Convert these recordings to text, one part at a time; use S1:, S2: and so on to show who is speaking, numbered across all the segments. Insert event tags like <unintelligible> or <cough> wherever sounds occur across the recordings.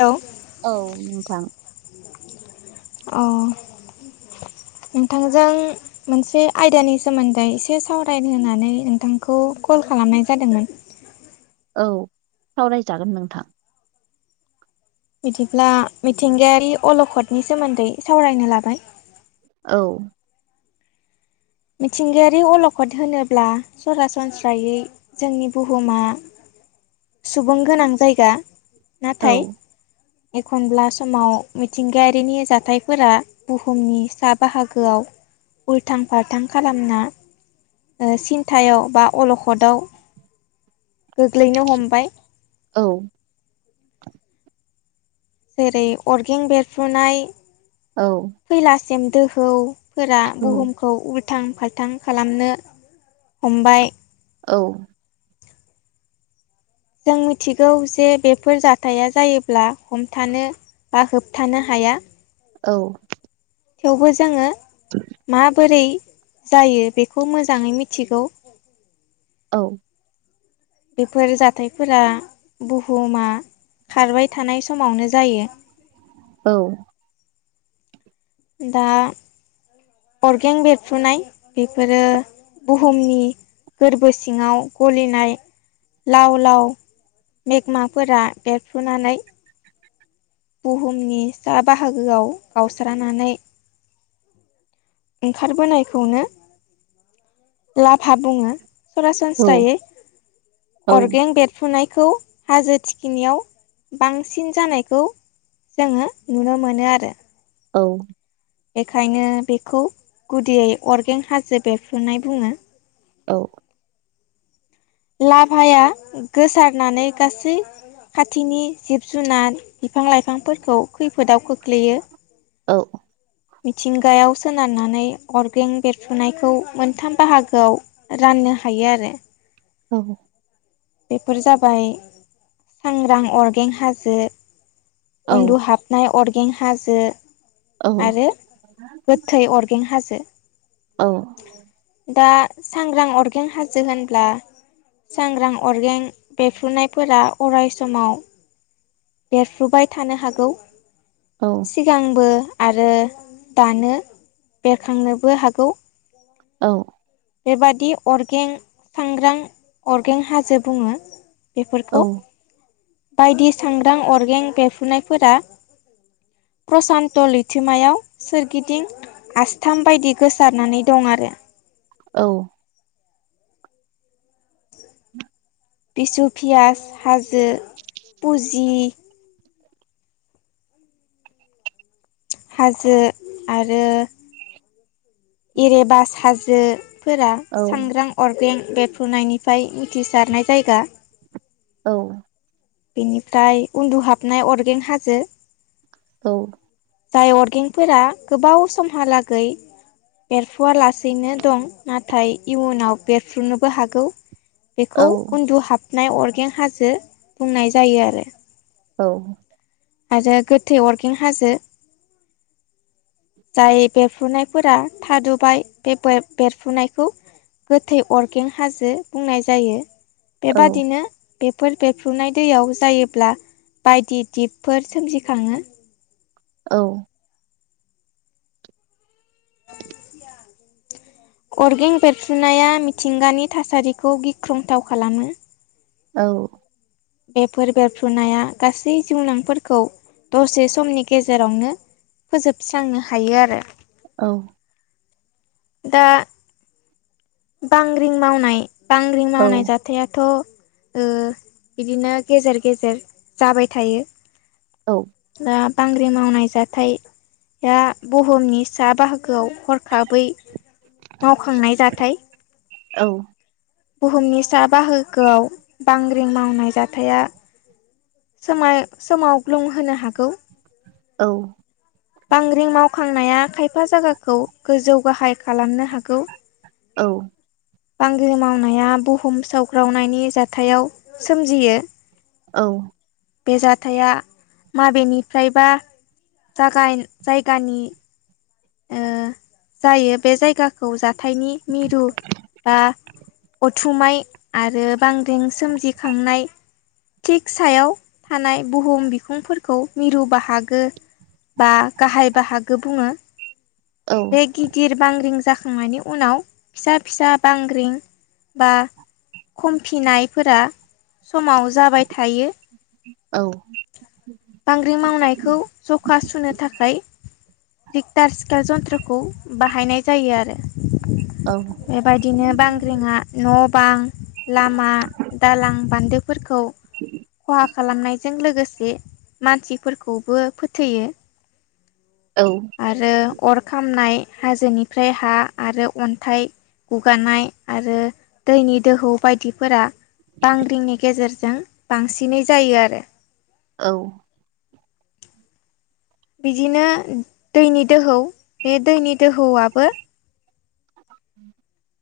S1: Hello
S2: औ नोंथां।
S1: अ। नोंथांजों मोनसे आयदानि सोमोन्दै एसे सावराय होनानै नोंथांखौ कल खालामनाय जादोंमोन
S2: औ सावरायजागोन नोंथां।
S1: बिदिब्ला मिथिंगायारि अलखदनि सोमोन्दै सावरायनो लाबाय।
S2: औ।
S1: मिथिंगायारि अलखद होनोब्ला सरासनस्रायै जोंनि बुहुमा सुबुं गोनां जायगा।
S2: औ
S1: नाथाय एखनब्ला समाव मिथिंगायारिनि जाथायफोरा बुहुमनि सा बाहागोआव उल्थां फाल्थां खालामना ओ सिन्थायाव बा अलखदाव गोग्लैनो हमबाय।
S2: औ।
S1: जेरै अरगें बेरफ्रुनाय
S2: औ।
S1: <unintelligible> दोहौफोरा
S2: औ
S1: बुहुमखौ उल थां फालथां खालामनो हमबाय।
S2: औ।
S1: जों मिथिगौ जे बेफोर जाथाया जायोब्ला हमथानो बा होबथानो हाया।
S2: औ।
S1: थेवबो जोङो माबोरै जायो बेखौ मोजाङै मिथिगौ।
S2: औ।
S1: बेफोर जाथायफोरा बुहुमा खारबाय थानाय समावनो जायो।
S2: औ।
S1: दा अरगें बेरफ्रुनाय बेफोरो बुहुमनि गोरबो सिङाव गलिनाय लाव लाव मेगनाफोरा बेरफ्रुनानै बुहुमनि सा बाहागोआव गावस्रानानै ओंखारबोनायखौनो लाभा बुङो। सरासनस्रायै
S2: औ
S1: अरगें बेरफ्रुनाय खौ हाजो थिखिनियाव बांसिन जानायखौ जोङो नुनो मोनो आरो
S2: औ।
S1: बेखायनो बेखौ गुदियै अरगें हाजो बेरफ्रुनाय बुङो।
S2: औ।
S1: लाभाया गोसारनानै गासै खाथिनि जिब जुनार बिफां लाइफांफोरखौ खैफोदाव खोख्लैयो।
S2: औ।
S1: मिथिंगायाव सोनारनानै अर्गें बेरफुनायखौ मोनथाम बाहागोआव रान नो हायो आरो।
S2: औ।
S1: बेफोर जाबाय सांग्रां अरगें हाजो
S2: औ
S1: उन्दुहाबनाय अरगें हाजो।
S2: औ
S1: आरो गोथै अरगें हाजो।
S2: औ
S1: दा। सांग्रां अरगें हाजो होनब्ला सांग्रां अर्गें बेरफ्रुनायफोरा अराय समाव बेरफ्रुबाय थानो हागौ सिगांबो आरो दानो बेरखांनोबो हागौ
S2: औ।
S1: बेबादि अरगें सांग्रां अरगें हाजो बुङो। बेफोरखौ बायदि सांग्रां अर्गें बेरफुनायफोरा प्रसान्त लैथोमायाव सोरगिदिं आसथाम बायदि गोसारनानै दं आरो।
S2: औ।
S1: बिसु पियास हाजो फुजि हाजो आरो। एरेबास हाजोफोरा सांग्रां अरगें बेरफ्रुनायनिफ्राय उथिसारनाय जायगा
S2: औ।
S1: बिनिफ्राय उन्दुहाबनाय अरगें हाजो।
S2: औ।
S1: जाय अर्गेंफोरा गोबाव समहालागै बेरफ्रुवालासैनो दं नाथाय इयुनाव बेरफ्रुनोबो हागौ बेखौ उन्दुहाबनाय अरगें हाजो बुंनाय जायो आरो।
S2: औ।
S1: आरो गोथै अरगें हाजो। जाय बेरफ्रुनाय फोरा थादुबाय बे बेरफुनायखौ। गोथै अरगें हाजो बुंनाय जायो। बेबादिनो बेफोर बेरफ्रुनाय दैयाव जायोब्ला बायदि दिपफोर सोमजिखाङो।
S2: औ।
S1: औ <unintelligible> अर्गें बेरफ्रुनाया मिथिंगानि थासारिखौ गिख्रंथाव खालामो।
S2: औ।
S1: बेफोर बेरफ्रुनाया गासै जिउनांफोरखौ दसे समनि गेजेरावनो फोजोबस्रांनो हायो आरो
S2: औ।
S1: दा बांग्रिं मावनाय बांग्रिं मावनाय जाथायाथ' ओ बिदिनो गेजेर गेजेर जाबाय थायो।
S2: औ।
S1: दा बांग्रि मावनाय जाथाया बुहुमनि साहा बाहागो गोवाव हरखाबै मावखांनाय जाथाय
S2: औ।
S1: बुहुमनि सा बाहागोआव बांग्रिं मावनाय जाथाया सोमाय सोमावग्लुंहोनो हागौ
S2: औ।
S1: बांग्रिं मावखांनाया खायफा जायगाखौ गोजौ गाहाय खालामनो हागौ।
S2: औ
S1: बांग्रिं मावनाया बुहुम सावग्रावनायनि जाथायाव सोमजियो
S2: औ
S1: बे जाथाया माबेनिफ्रायबा जागाय जायगानि जायो बे जायगाखौ जाथायनि मिरु बा अथुमाय आरो बांग्रिं सोमजिखांनाय थिग सायाव थानाय बुहुम बिखुंफोरखौ मिरु बाहागो बा गाहाय बाहागो बुङो बे गिदिर बांग्रिं जाखांनायनि उनाव फिसा फिसा बांग्रिं बा खमफिनाय फोरा समाव जाबाय थायो बांग्रि मावनायखौ जखा सुनो थाखाय रिक्टार सिकेल जन्थ्रखौ बाहायनाय जायो आरो बेबायदिनो बांग्रिं आ न' बां लामा दालां बान्दो फोरखौ खहा खालामनायजों लोगोसे मानसिफोरखौबो फोथैयो
S2: औ
S1: आरो अर खामनाय हाजोनिफ्राय हा आरो अन्थाइ गुगानाय आरो दैनि दोहौ बायदिफोरा बांग्रिंनि गेजेरजों बांसिनै जायो आरो
S2: औ
S1: बिदिनो दैनि दोहौ बे दैनि दोहौआबो
S2: <inaudible>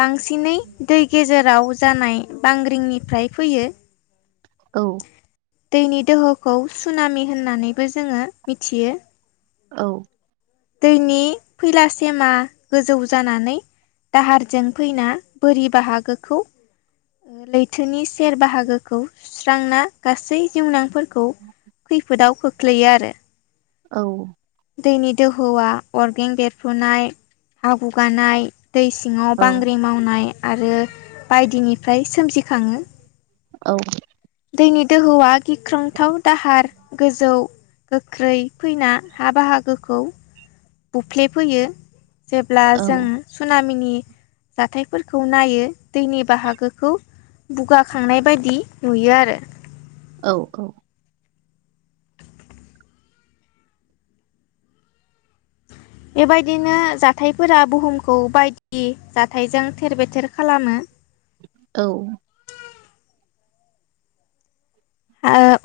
S1: बांसिनै दै गेजेराव जानाय बांग्रिंनिफ्राय फैयो
S2: औ
S1: दैनि दोहोखौ सुनामि होननानैबो जोङो मिथियो
S2: औ
S1: दैनि फैला सेमा गोजौ जानानै दाहारजों फैना बोरि बाहागोखौ लैथोनि सेर बाहागोखौ सुस्रांना गासै जिउनांफोर खौ खैफोदाव खोख्लैयो आरो
S2: औ
S1: दैनि दोहोआ अरगें बेरफ्रुनाय हा हु गानाय दै सिङाव बांग्रि मावनाय आरो बायदिनिफ्राय सोमजिखाङो
S2: औ
S1: दैनि दोहौआ गिख्रंथाव दाहार गोजौ गोख्रै फैना हा बाहागोखौ बुफ्लेफैयो जेब्ला
S2: औ
S1: जों सनामिनि जाथायफोरखौ नायो दैनि बाहागोखौ बुगाखांनाय बायदि नुयो आरो
S2: औ औ
S1: बेबायदिनो जाथायफोरा बुहुमखौ बायदि जाथायजों थेर बेथेर खालामो <inaudible>
S2: औ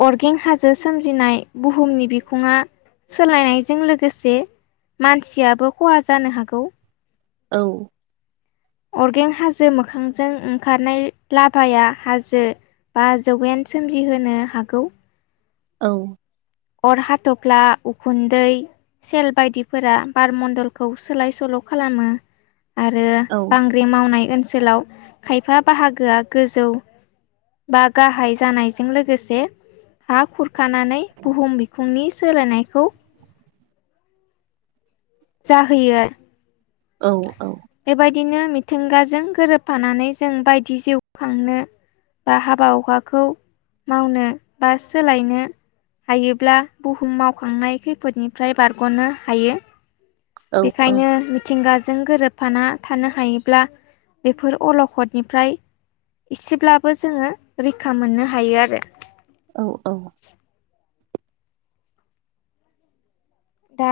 S1: अर्गें हाजो सोमजिनाय बुहुमनि बिखुङा सोलायनायजों लोगोसे मानसियाबो खहा जानो हागौ
S2: औ
S1: अर्गें हाजो मोखांजों ओंखारनाय लाबाया हाजो बा जौगेन सोमजिहोनो हागौ
S2: औ
S1: अर हाथ'फ्ला उखुन्दै सेल बायदिफोरा बारम्न्दलखौ सोलाय सोल' आरो
S2: औ
S1: बांग्रि मावनाय ओनसोलाव खायफा बाहागोआ गोजौ बा गाहाय जानायजों लोगोसे हा खुरखानानै बुहुम बिखुंनि सोलायनायखौ जाहोयो।
S2: औ औ।
S1: बेबायदिनो मिथिंगाजों गोरोबफानानै जों बायदि जिउ खांनो बा हाबा हुखाखौ मावनो बा सोलायनो हायोब्ला बुहुम मावखांनाय खैफोदनिफ्राय बारग'नो हायो।
S2: औ
S1: बेखायनो मिथिंगाजों गोरोब थफाना थानो हायोब्ला बेफोर अलखदनिफ्राय एसेब्लाबो जोङो रैखा मोननो हायो आरो।
S2: औ औ।
S1: दा।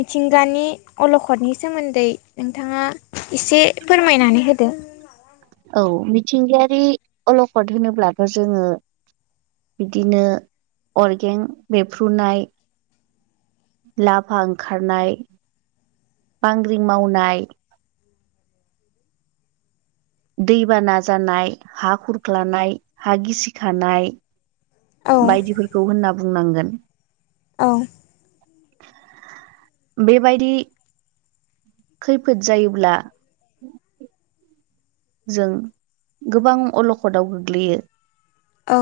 S1: मिथिंगानि अलखदनि सोमोन्दै नोंथाङा एसे फोरमायनानै होदो। <inaudible>
S2: औ मिथिंगायारि अलखद होनोब्लाबो जोङो बिदिनो अर्गें बेफ्र्रुनाय। लाफा ओंखारनाय बांग्रिं मावनाय। दैबाना जानाय हा खुरख्लानाय हा गिसिखानाय।
S1: औ
S2: बायदिफोरखौ होनना बुंनांगोन।
S1: औ।
S2: बेबायदि। खैफोद जायोब्ला। जों गोबां अलखदाव गोग्लैयो
S1: औ।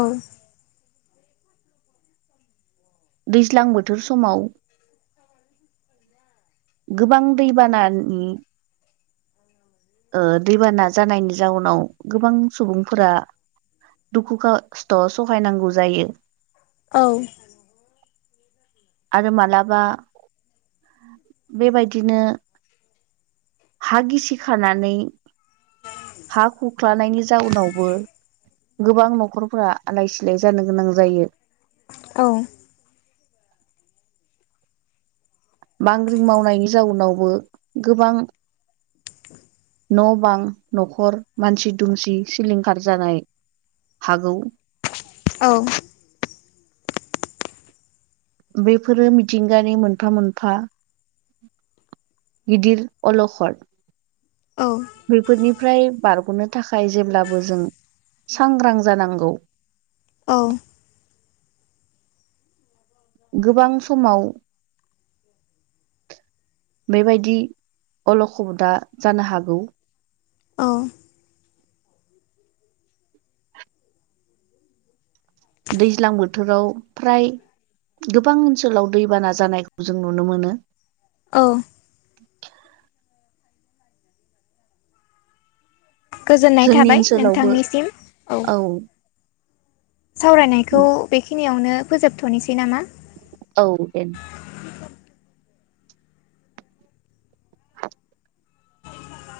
S2: दैज्लां बोथोर समाव गोबां दैबानानि ओ दैबाना जानायनि जाउनाव गोबां सुबुंफोरा दुखु खस्थ' सहायनांगौ जायो।
S1: औ।
S2: आरो मालाबा बेबायदिनो हा गिसि खानानै हा खुख्लानायनि जाउनावबो गोबां न'खरफोरा आलाय सिलाय जानो गोनां जायो।
S1: औ।
S2: बांग्रिं मावनायनि जाउनावबो गोबां न' बां न'खर मानसि दुमसि सिलिंखार जानाय। हागौ।
S1: औ।
S2: बेफोरो मिथिंगानि मोनफा मोनफा गिदिर अलखर
S1: औ
S2: बेैफोरनिफ्राय बारग'नो थाखाय जेब्लाबो जों सांग्रां जानांगौ।
S1: औ।
S2: गोबां समाव बेबायदि अलखबदा जानो हागौ।
S1: औ।
S2: दैज्लां बोथोराव फ्राय गोबां ओनसोलाव दैबाना जानायखौ जों नुनो मोनो।
S1: औ
S2: <unintelligible>
S1: गोजोननाय
S2: जोंनि
S1: थाबाय
S2: ओनसोलावबो
S1: नोंथांनिसिम औ सावरायनायखौ बेखिनियावनो फोजोबथ'निसै नामा?
S2: औ दे।